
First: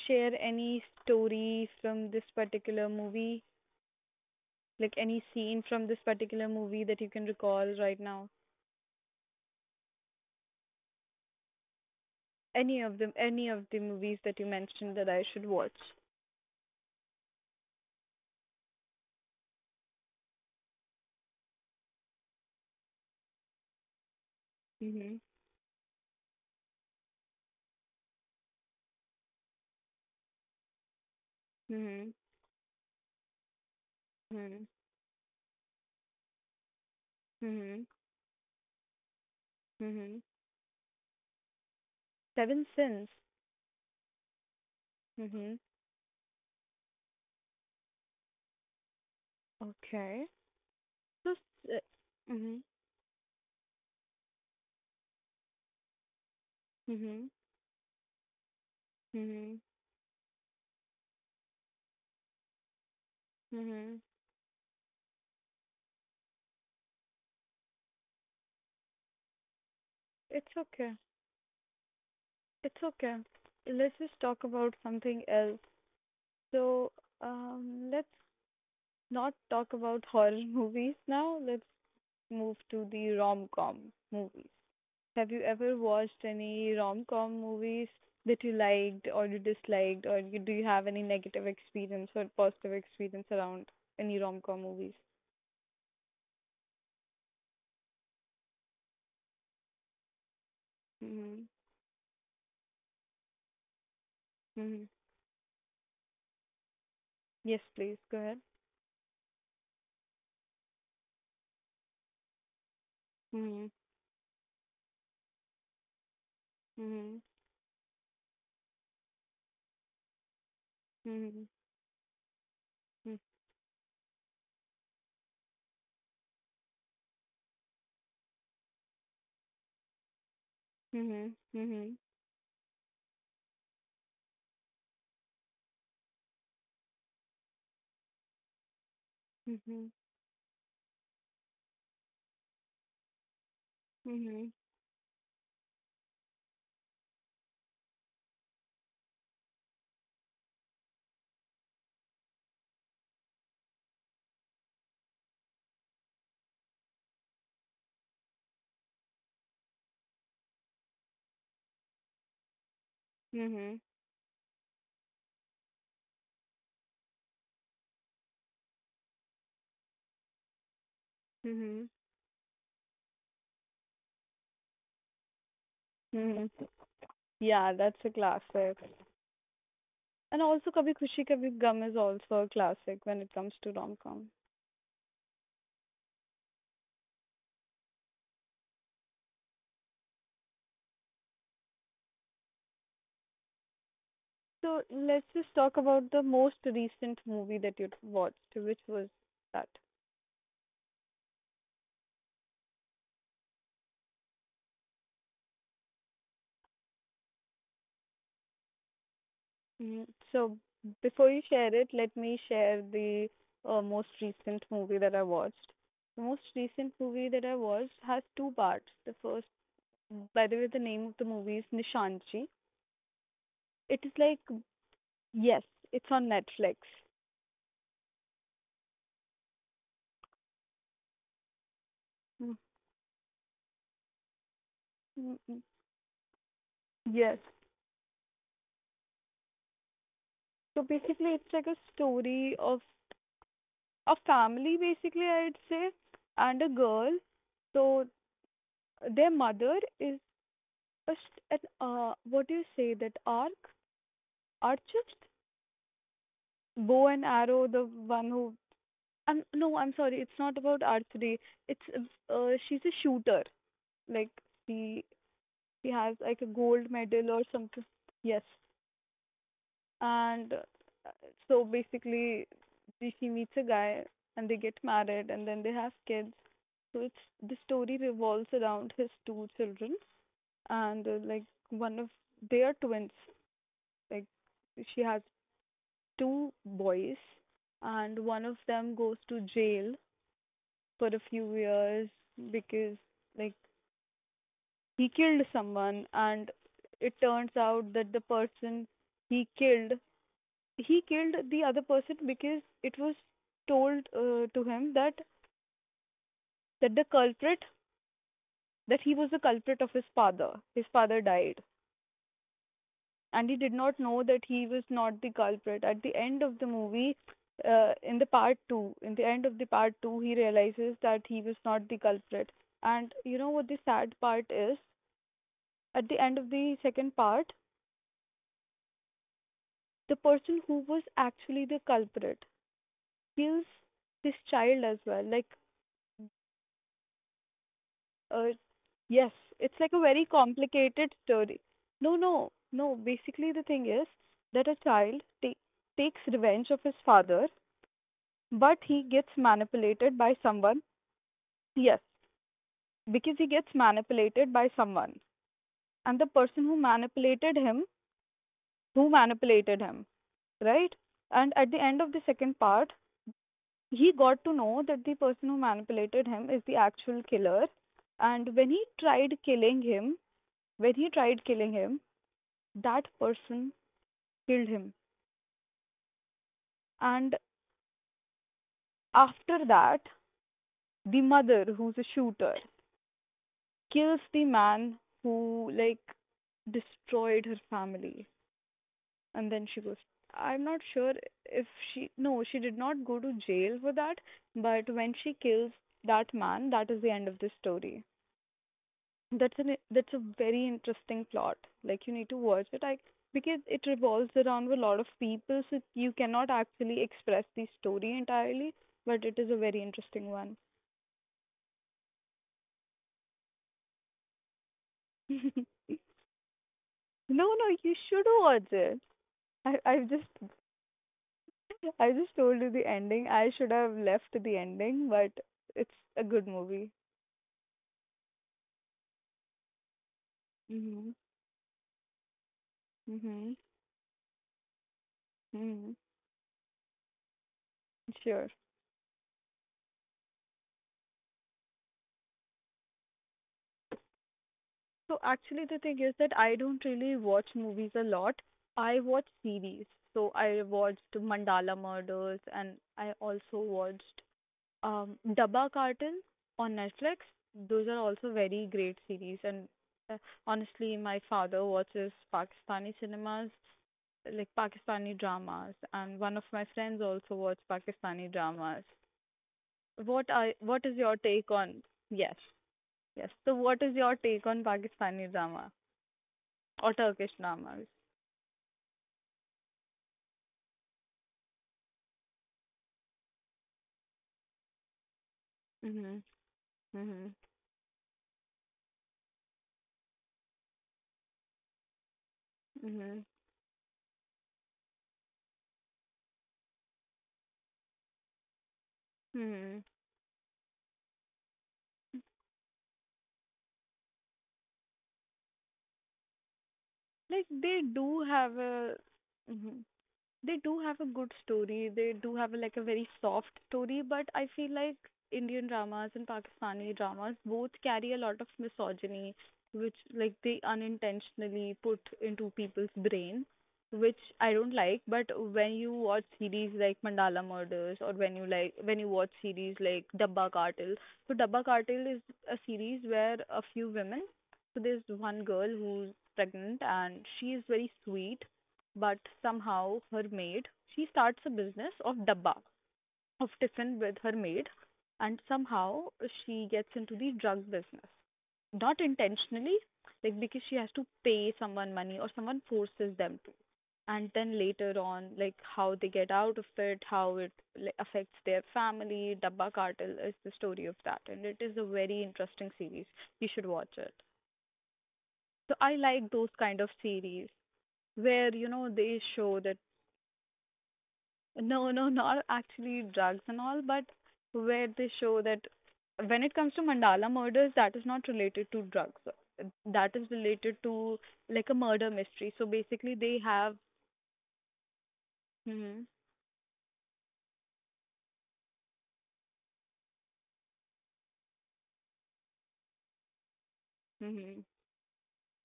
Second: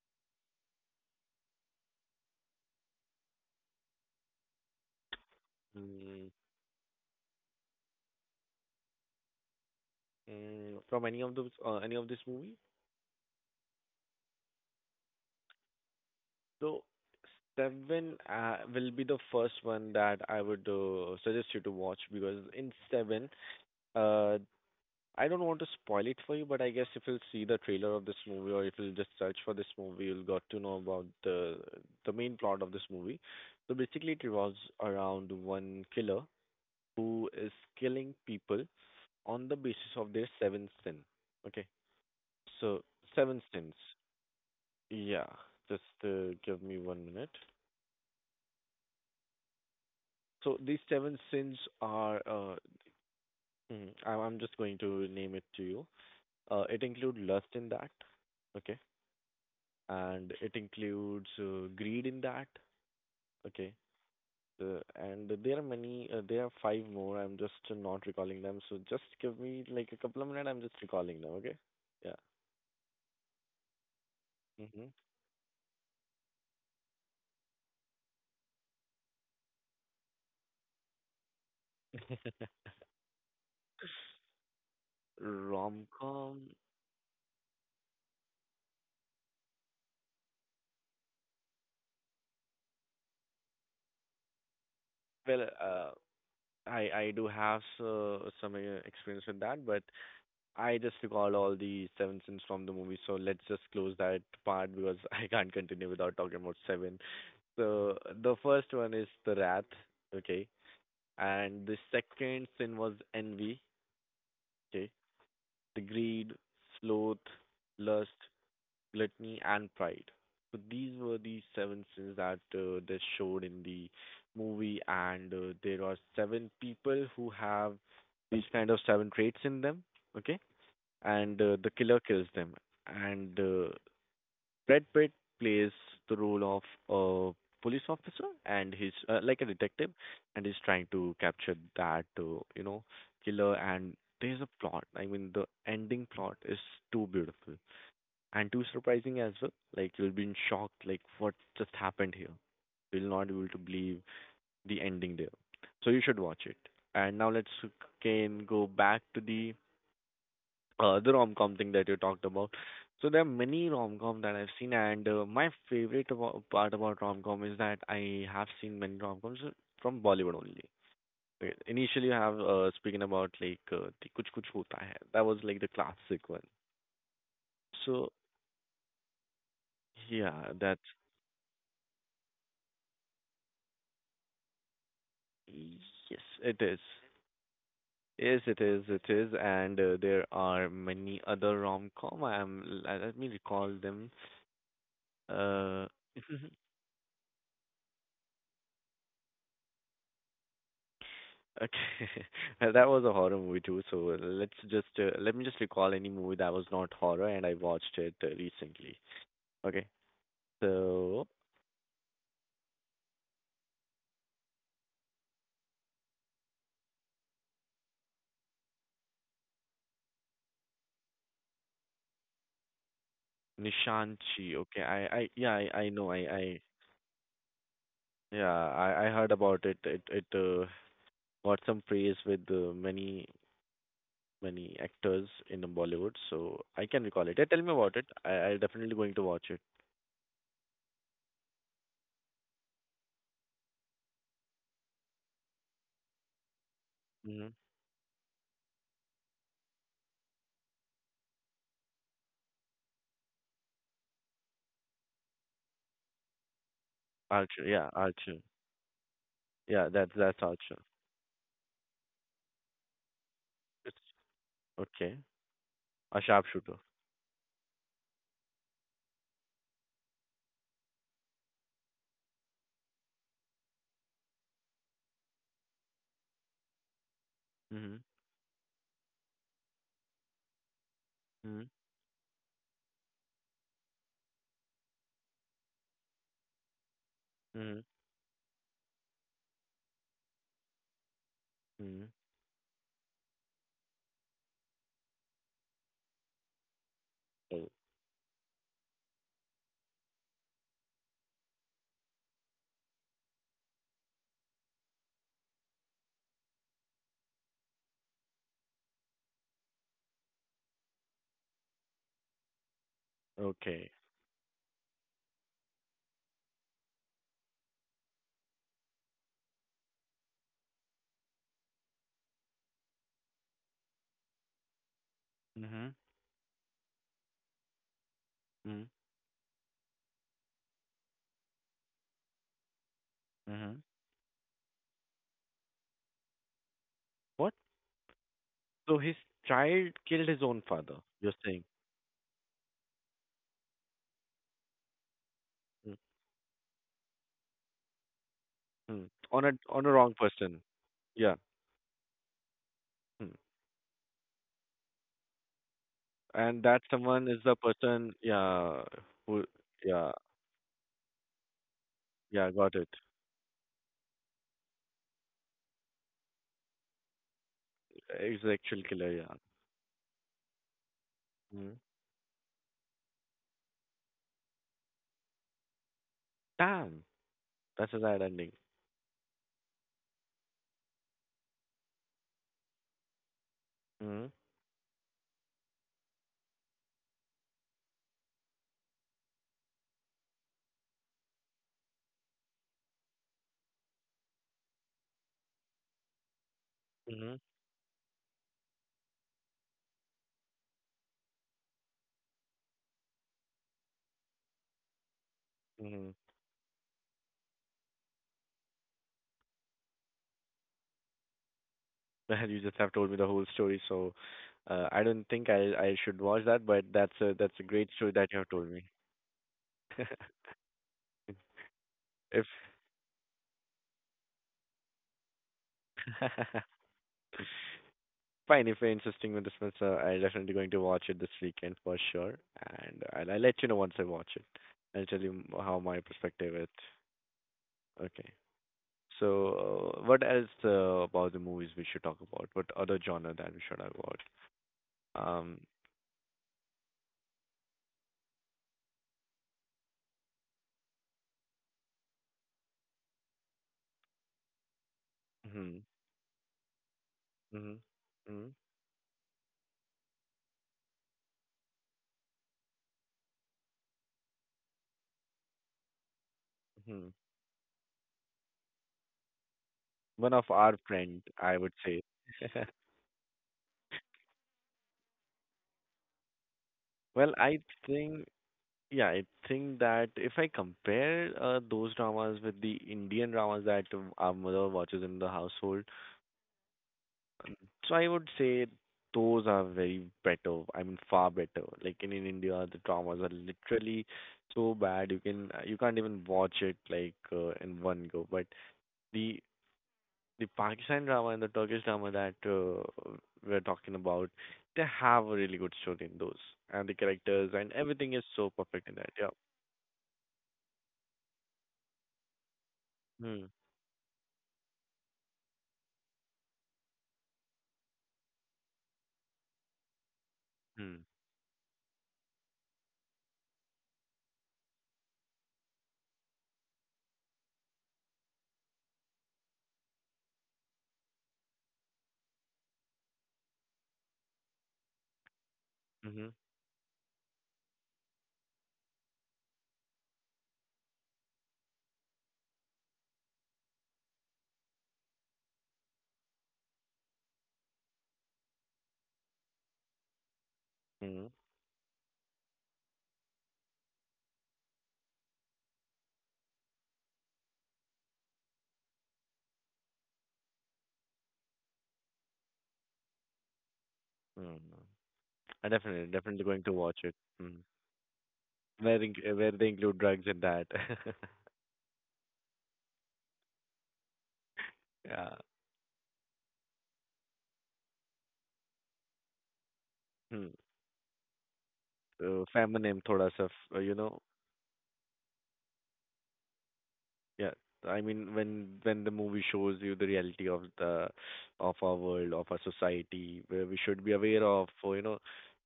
Speaker 1: share any story from this particular movie? Like any scene from this
Speaker 2: Mm,
Speaker 1: particular movie that you can recall right now?
Speaker 2: from any of those, any of this movie?
Speaker 1: Any of the movies that you mentioned that I should watch?
Speaker 2: So Seven will be the first one that I would suggest you to watch because in Seven, uh,
Speaker 1: Mhm.
Speaker 2: I don't want to spoil it for you, but I guess if you'll see the trailer of this movie or if you'll just search for this movie, you'll got to know about
Speaker 1: Mhm.
Speaker 2: the main plot of this movie. So basically, it revolves
Speaker 1: Mhm.
Speaker 2: around one killer who is
Speaker 1: Mhm.
Speaker 2: killing people on the basis of
Speaker 1: Mhm.
Speaker 2: their seven sin. Okay,
Speaker 1: Seven
Speaker 2: so
Speaker 1: Sins.
Speaker 2: seven sins. Yeah,
Speaker 1: Mhm.
Speaker 2: just give me 1 minute.
Speaker 1: Okay.
Speaker 2: So these seven
Speaker 1: So,
Speaker 2: sins are,
Speaker 1: uh, mhm.
Speaker 2: I'm just going to name it to you. It includes
Speaker 1: Mhm.
Speaker 2: lust in that, okay,
Speaker 1: Mhm.
Speaker 2: and it includes greed in that, okay,
Speaker 1: Mhm.
Speaker 2: and there are five more. I'm just not recalling them. So just give me like a couple of minutes.
Speaker 1: It's
Speaker 2: I'm just
Speaker 1: okay.
Speaker 2: recalling them, okay? Yeah.
Speaker 1: It's okay. Let's just talk about
Speaker 2: Hmm.
Speaker 1: something else. So, let's not talk about horror (laughs) movies now. Let's move to the rom-com movies. Have you
Speaker 2: (laughs)
Speaker 1: ever watched
Speaker 2: Rom-com.
Speaker 1: any rom-com movies that you liked or you disliked, or do you have any negative experience or positive experience around any rom-com movies?
Speaker 2: Well, I do have some experience with that, but I just recall
Speaker 1: Mhm.
Speaker 2: all the seven sins from the movie, so let's just close that part
Speaker 1: Mhm.
Speaker 2: because (laughs) I can't continue without talking about seven.
Speaker 1: Yes,
Speaker 2: So
Speaker 1: please. Go
Speaker 2: the
Speaker 1: ahead.
Speaker 2: first one is the wrath, okay, and the second sin was envy,
Speaker 1: Mhm.
Speaker 2: okay, the greed, sloth, lust, gluttony, and pride. So these were the
Speaker 1: Mhm.
Speaker 2: seven sins that they
Speaker 1: Mhm.
Speaker 2: showed in the movie, and there are seven people who have these kind of seven traits in them, okay, and
Speaker 1: Mhm,
Speaker 2: the killer
Speaker 1: mhm,
Speaker 2: kills them. And Brad Pitt plays the role of a police officer, and he's like a
Speaker 1: mhm,
Speaker 2: detective, and he's trying to capture that killer. And there's a
Speaker 1: mhm,
Speaker 2: plot. I mean, the ending plot is too beautiful and too surprising as well. Like you'll be in shock, like what just happened here. You'll not be able to believe the ending there. So you should watch it. And now let's again go back to the rom-com thing that you talked about. So there are many
Speaker 1: mhm,
Speaker 2: rom-com that I've seen, and my favorite part about rom-com is that I have seen many rom-coms from Bollywood only. Okay,
Speaker 1: mhm,
Speaker 2: initially, I have speaking about like the Kuch Kuch Hota Hai. That was like the classic one.
Speaker 1: mhm. Yeah, that's a
Speaker 2: So
Speaker 1: classic. And
Speaker 2: yeah,
Speaker 1: also
Speaker 2: that's
Speaker 1: Kabhi Khushi Kabhi Gum is also a classic when it comes to rom-com.
Speaker 2: yes, it is. Yes, it is. It is, and there are many other rom-com. I'm let me recall them.
Speaker 1: So let's just talk
Speaker 2: Uh,
Speaker 1: about the most
Speaker 2: (laughs)
Speaker 1: recent movie that you watched, which was that.
Speaker 2: Okay. (laughs) That was a horror movie too, so let me just recall any movie that was not horror and I watched it recently. Okay.
Speaker 1: Mm, So
Speaker 2: So
Speaker 1: before you share it, let me share the most recent movie that I watched. The most recent movie that I watched has two parts. The first, by the way, the name of the movie is Nishanchi. It is like,
Speaker 2: Nishanchi. Okay. I yeah,
Speaker 1: yes,
Speaker 2: I know.
Speaker 1: it's
Speaker 2: I
Speaker 1: on
Speaker 2: I
Speaker 1: Netflix.
Speaker 2: yeah, I heard about it. It got some praise with many actors in
Speaker 1: Mm-mm.
Speaker 2: Bollywood, so I can recall it.
Speaker 1: Yes.
Speaker 2: Yeah, tell me about it. I definitely going to watch it.
Speaker 1: So basically, it's like a story of a family, basically, I'd say, and a girl.
Speaker 2: Hmm.
Speaker 1: So their mother is a an what do you say, that archist, bow and
Speaker 2: Archer.
Speaker 1: arrow, the
Speaker 2: Yeah,
Speaker 1: one
Speaker 2: Archer.
Speaker 1: who, no,
Speaker 2: Yeah,
Speaker 1: I'm
Speaker 2: that's
Speaker 1: sorry, it's
Speaker 2: that's
Speaker 1: not
Speaker 2: Archer.
Speaker 1: about archery. It's, she's a shooter.
Speaker 2: It's
Speaker 1: Like, she
Speaker 2: okay.
Speaker 1: she has
Speaker 2: A
Speaker 1: like a
Speaker 2: sharpshooter.
Speaker 1: gold medal or something. Yes. And so basically, she meets a guy and they get married and then they have kids. So it's the story
Speaker 2: Mm-hmm.
Speaker 1: revolves around his two children, and like
Speaker 2: Mm-hmm.
Speaker 1: one of they are twins. Like she has two boys,
Speaker 2: Mhm.
Speaker 1: and one of them goes to jail for a few years
Speaker 2: Mhm.
Speaker 1: because like he killed someone, and it turns
Speaker 2: Oh,
Speaker 1: out that the person he killed he killed the other person because it was told to him that that the culprit that he was the culprit of his father. His father died, and he did
Speaker 2: okay.
Speaker 1: not know that he was not the culprit. At the end of the movie, in the part 2, in the end of the part 2, he realizes that he was not the culprit. And you know what the sad part is,
Speaker 2: Mhm.
Speaker 1: at the end of the second part,
Speaker 2: Mhm.
Speaker 1: the person who was actually the culprit kills
Speaker 2: Mhm.
Speaker 1: this child as well. like
Speaker 2: What?
Speaker 1: Uh,
Speaker 2: So his
Speaker 1: yes,
Speaker 2: child
Speaker 1: it's
Speaker 2: killed his
Speaker 1: like a
Speaker 2: own
Speaker 1: very
Speaker 2: father. You're saying?
Speaker 1: complicated story. No, no, no. Basically, the thing is that a child
Speaker 2: Mm.
Speaker 1: takes revenge of his father, but he
Speaker 2: Mm.
Speaker 1: gets
Speaker 2: On a wrong
Speaker 1: manipulated by
Speaker 2: person.
Speaker 1: someone.
Speaker 2: Yeah.
Speaker 1: Yes,
Speaker 2: Mm.
Speaker 1: because he gets manipulated by someone, and the
Speaker 2: And
Speaker 1: person
Speaker 2: that someone is the person. Yeah.
Speaker 1: who
Speaker 2: Who?
Speaker 1: manipulated him,
Speaker 2: Yeah.
Speaker 1: right? And at the end of the
Speaker 2: Yeah.
Speaker 1: second
Speaker 2: Got it.
Speaker 1: part, he got to know that the person who manipulated him is the actual killer.
Speaker 2: He's the
Speaker 1: And when
Speaker 2: actual
Speaker 1: he
Speaker 2: killer. Yeah.
Speaker 1: tried killing him, when he tried killing
Speaker 2: Mm.
Speaker 1: him, that person killed him.
Speaker 2: Damn.
Speaker 1: And
Speaker 2: That's a sad ending.
Speaker 1: after that, the mother, who's a shooter, kills
Speaker 2: Mhm.
Speaker 1: the man who, like, destroyed her family. And then she goes, I'm not sure if she, no, she did not go to jail for that, but when she kills that man, that is the end
Speaker 2: Mhm.
Speaker 1: of the story. That's a very interesting plot. Like you need to watch it. I because it revolves around a lot of people, so you
Speaker 2: Mhm.
Speaker 1: cannot actually express the story entirely. But it is a very interesting one.
Speaker 2: Well, (laughs) you just have told me the whole story, so I don't think I
Speaker 1: (laughs)
Speaker 2: I should watch that, but that's a
Speaker 1: No,
Speaker 2: that's a
Speaker 1: no,
Speaker 2: great
Speaker 1: you
Speaker 2: story
Speaker 1: should
Speaker 2: that you have told
Speaker 1: watch
Speaker 2: me.
Speaker 1: it. I I just
Speaker 2: (laughs)
Speaker 1: I just
Speaker 2: If
Speaker 1: told you the ending. I should have left the ending, but it's a good
Speaker 2: (laughs)
Speaker 1: movie.
Speaker 2: fine, if you're insisting with this one, so I'm definitely going to watch
Speaker 1: Mhm.
Speaker 2: it this weekend for sure, and I'll
Speaker 1: Mhm.
Speaker 2: let you know once I watch it. I'll tell you how
Speaker 1: Mhm.
Speaker 2: my perspective is. Okay.
Speaker 1: Sure.
Speaker 2: So, what else about the movies we should talk about? What other genre that we should talk about?
Speaker 1: So
Speaker 2: Um,
Speaker 1: actually, the thing is that I don't really watch movies a lot. I watch series. So I watched Mandala Murders and I also watched Dabba
Speaker 2: hmm,
Speaker 1: Cartel on Netflix.
Speaker 2: hmm,
Speaker 1: Those are also
Speaker 2: hmm,
Speaker 1: very great series. And uh, honestly, my father watches Pakistani cinemas, like Pakistani dramas, and one of my friends
Speaker 2: hmm.
Speaker 1: also watch Pakistani dramas. What
Speaker 2: One of
Speaker 1: I
Speaker 2: our
Speaker 1: what is your
Speaker 2: friend,
Speaker 1: take
Speaker 2: I would
Speaker 1: on
Speaker 2: say.
Speaker 1: yes,
Speaker 2: (laughs)
Speaker 1: yes. So what is your take on Pakistani drama? Or Turkish
Speaker 2: Well, I
Speaker 1: dramas.
Speaker 2: think Yeah, I think that if I compare those dramas with the Indian dramas that our mother watches in the household,
Speaker 1: Mhm. Mhm.
Speaker 2: so I would say those are very better. I mean, far better. Like in India, the dramas
Speaker 1: Mhm.
Speaker 2: are literally so bad you can't even watch it like in one go. But the
Speaker 1: Mhm.
Speaker 2: the Pakistan drama and the Turkish drama that we're talking about, they have a really good story in those, and the
Speaker 1: Like
Speaker 2: characters and
Speaker 1: they
Speaker 2: everything
Speaker 1: do
Speaker 2: is so
Speaker 1: have
Speaker 2: perfect
Speaker 1: a.
Speaker 2: in that. Yeah.
Speaker 1: Mhm. They do have a good story. They do have a, like a very
Speaker 2: Hmm.
Speaker 1: soft story, but I feel like Indian dramas and Pakistani dramas both carry a lot of misogyny, which like they
Speaker 2: Hmm.
Speaker 1: unintentionally put into people's brain, which I don't like. But when you watch series like Mandala Murders or when you watch series like Dabba Cartel, so Dabba Cartel is a series where a few women, so there's one girl who's
Speaker 2: Mm-hmm.
Speaker 1: pregnant and she is very sweet, but somehow her maid, she starts a business of dabba, of tiffin with her maid, and somehow she gets into the drug business, not intentionally, like because she has to
Speaker 2: Mm-hmm.
Speaker 1: pay someone money or someone forces them to, and then later on, like how they get out of it, how it, like, affects their family. Dabba cartel is the story of that, and it is a very interesting series. You should watch it.
Speaker 2: Mm-hmm. I
Speaker 1: So I
Speaker 2: definitely,
Speaker 1: like
Speaker 2: definitely
Speaker 1: those
Speaker 2: going to
Speaker 1: kind of
Speaker 2: watch it.
Speaker 1: series
Speaker 2: Mm.
Speaker 1: where you know they
Speaker 2: Where
Speaker 1: show
Speaker 2: they
Speaker 1: that.
Speaker 2: include drugs in that. (laughs)
Speaker 1: No, no, not actually drugs and all, but where they show
Speaker 2: Yeah.
Speaker 1: that when it comes to Mandala murders, that is not related to drugs. That is
Speaker 2: Hmm.
Speaker 1: related to like a murder mystery.
Speaker 2: So,
Speaker 1: So
Speaker 2: Family
Speaker 1: basically,
Speaker 2: name, thoda
Speaker 1: they
Speaker 2: थोड़ा सा
Speaker 1: have.
Speaker 2: you know.
Speaker 1: Hmm.
Speaker 2: Yeah. I mean, when the movie shows you the reality of the of our world, of our society, where we should be aware
Speaker 1: Hmm.
Speaker 2: of, you know,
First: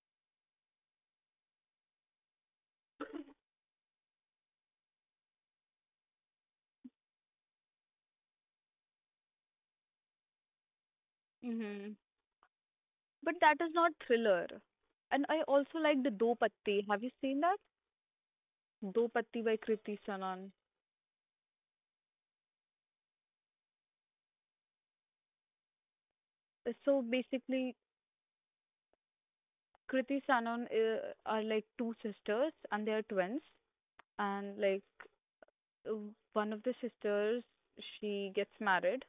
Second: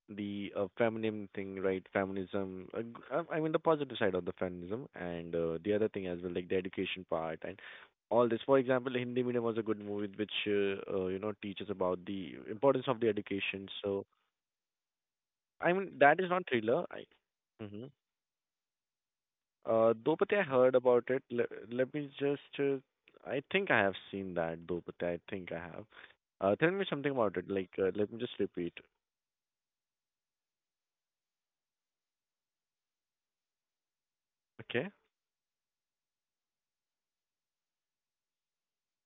Speaker 2: the feminine thing, right? Feminism. I mean, the positive side of the feminism, and the other thing as well, like the education part and all this. For example, Hindi Medium was a good movie which you know teaches
Speaker 1: Hmm.
Speaker 2: about the importance of the
Speaker 1: But that
Speaker 2: education.
Speaker 1: is not
Speaker 2: So
Speaker 1: thriller. And I
Speaker 2: I
Speaker 1: also
Speaker 2: mean,
Speaker 1: like the
Speaker 2: that is
Speaker 1: Do
Speaker 2: not
Speaker 1: Patti.
Speaker 2: thriller.
Speaker 1: Have
Speaker 2: I.
Speaker 1: you seen that?
Speaker 2: Mm-hmm.
Speaker 1: Do Patti by Kriti
Speaker 2: Dopate,
Speaker 1: Sanon.
Speaker 2: I heard about it. Let me just. I think I have seen that Dopate. I think I have. Tell me
Speaker 1: So
Speaker 2: something about it. Like,
Speaker 1: basically,
Speaker 2: let me just repeat.
Speaker 1: Kriti Sanon are like two sisters and they are twins. And like
Speaker 2: Okay.
Speaker 1: uh, one of the sisters, she gets married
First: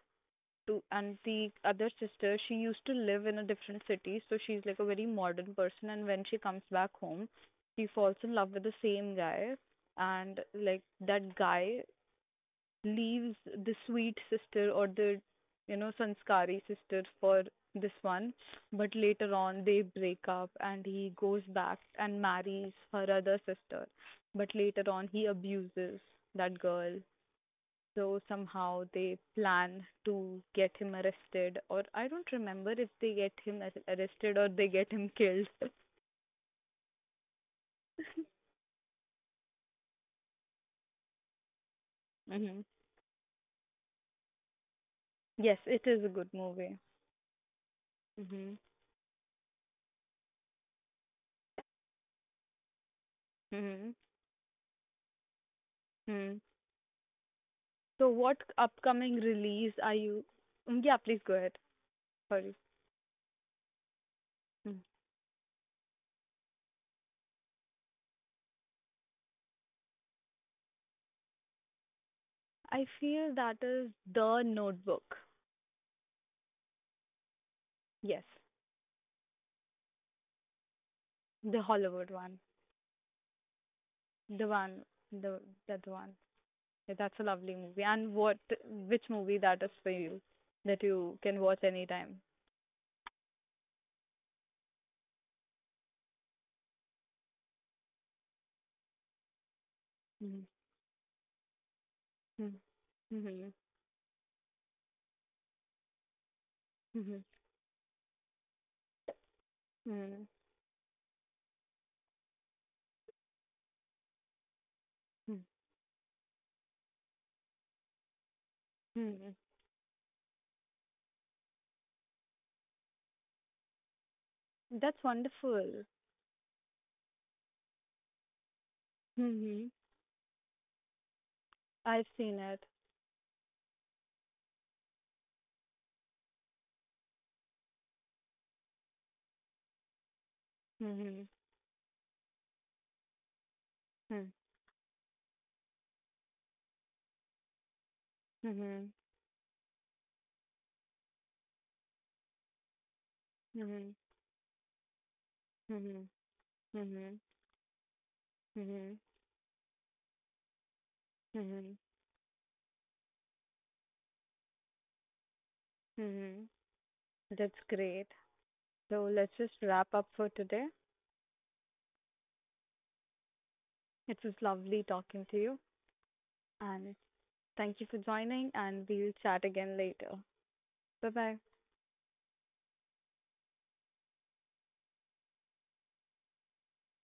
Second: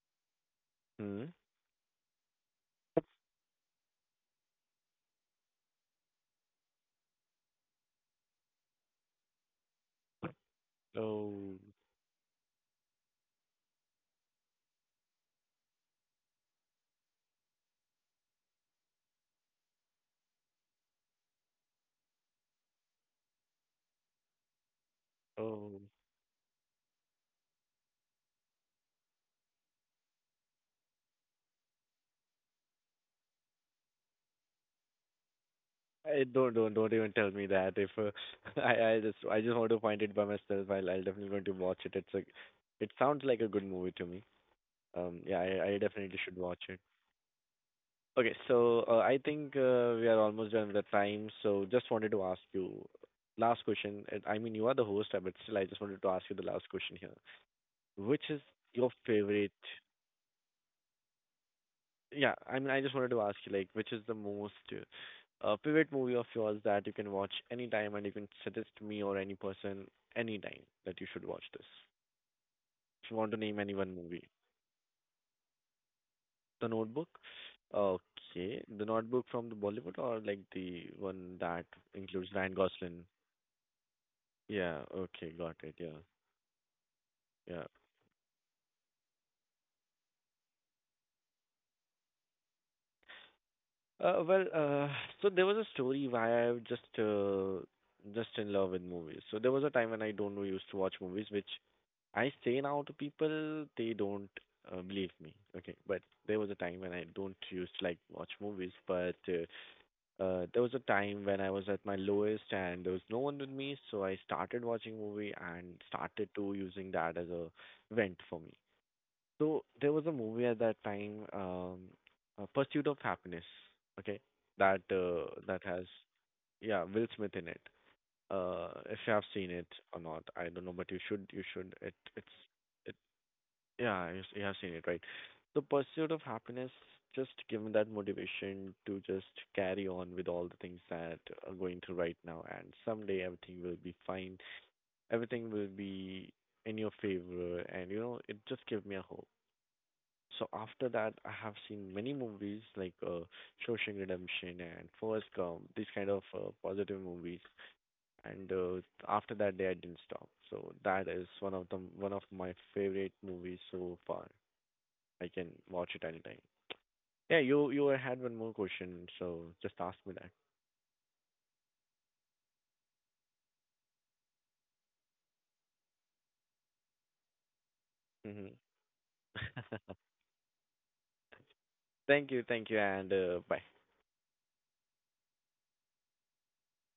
Speaker 1: to, and
Speaker 2: Hmm.
Speaker 1: the other sister, she used to live in a different city, so she's like a very modern person, and when she comes back home, she falls in love with the same guy, and like that
Speaker 2: Oh.
Speaker 1: guy leaves the sweet sister, or the, you know, sanskari sister for this one, but later on they break up and he goes back and marries her other sister, but later on he
Speaker 2: Oh.
Speaker 1: abuses that girl, so somehow they plan to get him arrested, or I don't remember if they get him arrested or they get him killed. (laughs)
Speaker 2: I don't even tell me that. If (laughs) I just want to find it by myself. I'll definitely going to watch it. It's a.
Speaker 1: Hmm.
Speaker 2: It sounds like a good movie to me. Yeah.
Speaker 1: Yes,
Speaker 2: I
Speaker 1: it is a
Speaker 2: definitely
Speaker 1: good
Speaker 2: should watch
Speaker 1: movie.
Speaker 2: it. Okay.
Speaker 1: Hmm.
Speaker 2: So, I think we are almost done with the time, so just wanted to ask you last
Speaker 1: Hmm.
Speaker 2: question. And I mean, you are the host, but still, I just wanted to ask you
Speaker 1: Hmm.
Speaker 2: the last question here.
Speaker 1: So
Speaker 2: Which
Speaker 1: what
Speaker 2: is your
Speaker 1: upcoming
Speaker 2: favorite?
Speaker 1: release are you? Mm, yeah, please go ahead.
Speaker 2: Yeah,
Speaker 1: Sorry.
Speaker 2: I mean, I just wanted to ask you, like, which is the most
Speaker 1: Mm.
Speaker 2: favorite movie of yours that you can watch anytime and you can suggest me or any person anytime that you should watch this?
Speaker 1: I
Speaker 2: If you want
Speaker 1: feel
Speaker 2: to name
Speaker 1: that
Speaker 2: any
Speaker 1: is
Speaker 2: one movie.
Speaker 1: The Notebook.
Speaker 2: The Notebook?
Speaker 1: Yes,
Speaker 2: Okay. The Notebook from the Bollywood or like the one
Speaker 1: the
Speaker 2: that
Speaker 1: Hollywood
Speaker 2: includes Ryan Gosling? Yeah.
Speaker 1: one,
Speaker 2: Okay.
Speaker 1: the
Speaker 2: Got it.
Speaker 1: that
Speaker 2: Yeah.
Speaker 1: one. Yeah, that's a lovely
Speaker 2: Yeah.
Speaker 1: movie. And what, which movie that is for you that you can watch anytime?
Speaker 2: Uh, well, uh, so there was a story why I was just in love with movies. So there was a time when I don't know
Speaker 1: Mhm.
Speaker 2: used to watch movies, which I say
Speaker 1: Mhm.
Speaker 2: now to
Speaker 1: Mhm.
Speaker 2: people they don't believe me. Okay, but there was a time when I
Speaker 1: Mhm.
Speaker 2: don't used to like watch movies, but
Speaker 1: Mhm.
Speaker 2: there was a time when I was at my lowest and there was no one with me, so I started watching movie
Speaker 1: Mhm.
Speaker 2: and started to using that as a vent for me.
Speaker 1: Mhm.
Speaker 2: So there was a movie at that time, Pursuit of Happiness. Okay, that
Speaker 1: That's
Speaker 2: that
Speaker 1: wonderful.
Speaker 2: has yeah Will Smith in it. If you have seen it
Speaker 1: Hmm.
Speaker 2: or not, I don't know, but you should it
Speaker 1: I've
Speaker 2: it's
Speaker 1: seen it.
Speaker 2: it Yeah you have seen it right. The Pursuit of Happiness just given that motivation to just carry on with all the things that
Speaker 1: Hmm.
Speaker 2: are going through right now, and someday everything will be
Speaker 1: Hmm.
Speaker 2: fine. Everything will be in your favor, and you know it just gave me
Speaker 1: Hmm.
Speaker 2: a hope. So after that, I have seen many movies like
Speaker 1: Hmm. Hmm.
Speaker 2: Shawshank Redemption and Forrest Gump, these kind of positive
Speaker 1: Hmm.
Speaker 2: movies. And
Speaker 1: Hmm.
Speaker 2: after that day, I didn't stop. So that is
Speaker 1: Hmm.
Speaker 2: one of my favorite movies so far. I can watch it anytime.
Speaker 1: Hmm.
Speaker 2: Yeah,
Speaker 1: That's
Speaker 2: you
Speaker 1: great.
Speaker 2: had one more question,
Speaker 1: So let's
Speaker 2: so
Speaker 1: just
Speaker 2: just
Speaker 1: wrap
Speaker 2: ask
Speaker 1: up
Speaker 2: me that.
Speaker 1: for today. It was lovely talking to you, and thank you for joining. And we'll chat
Speaker 2: Hmm.
Speaker 1: again
Speaker 2: (laughs)
Speaker 1: later. Bye bye.
Speaker 2: Thank you, and bye.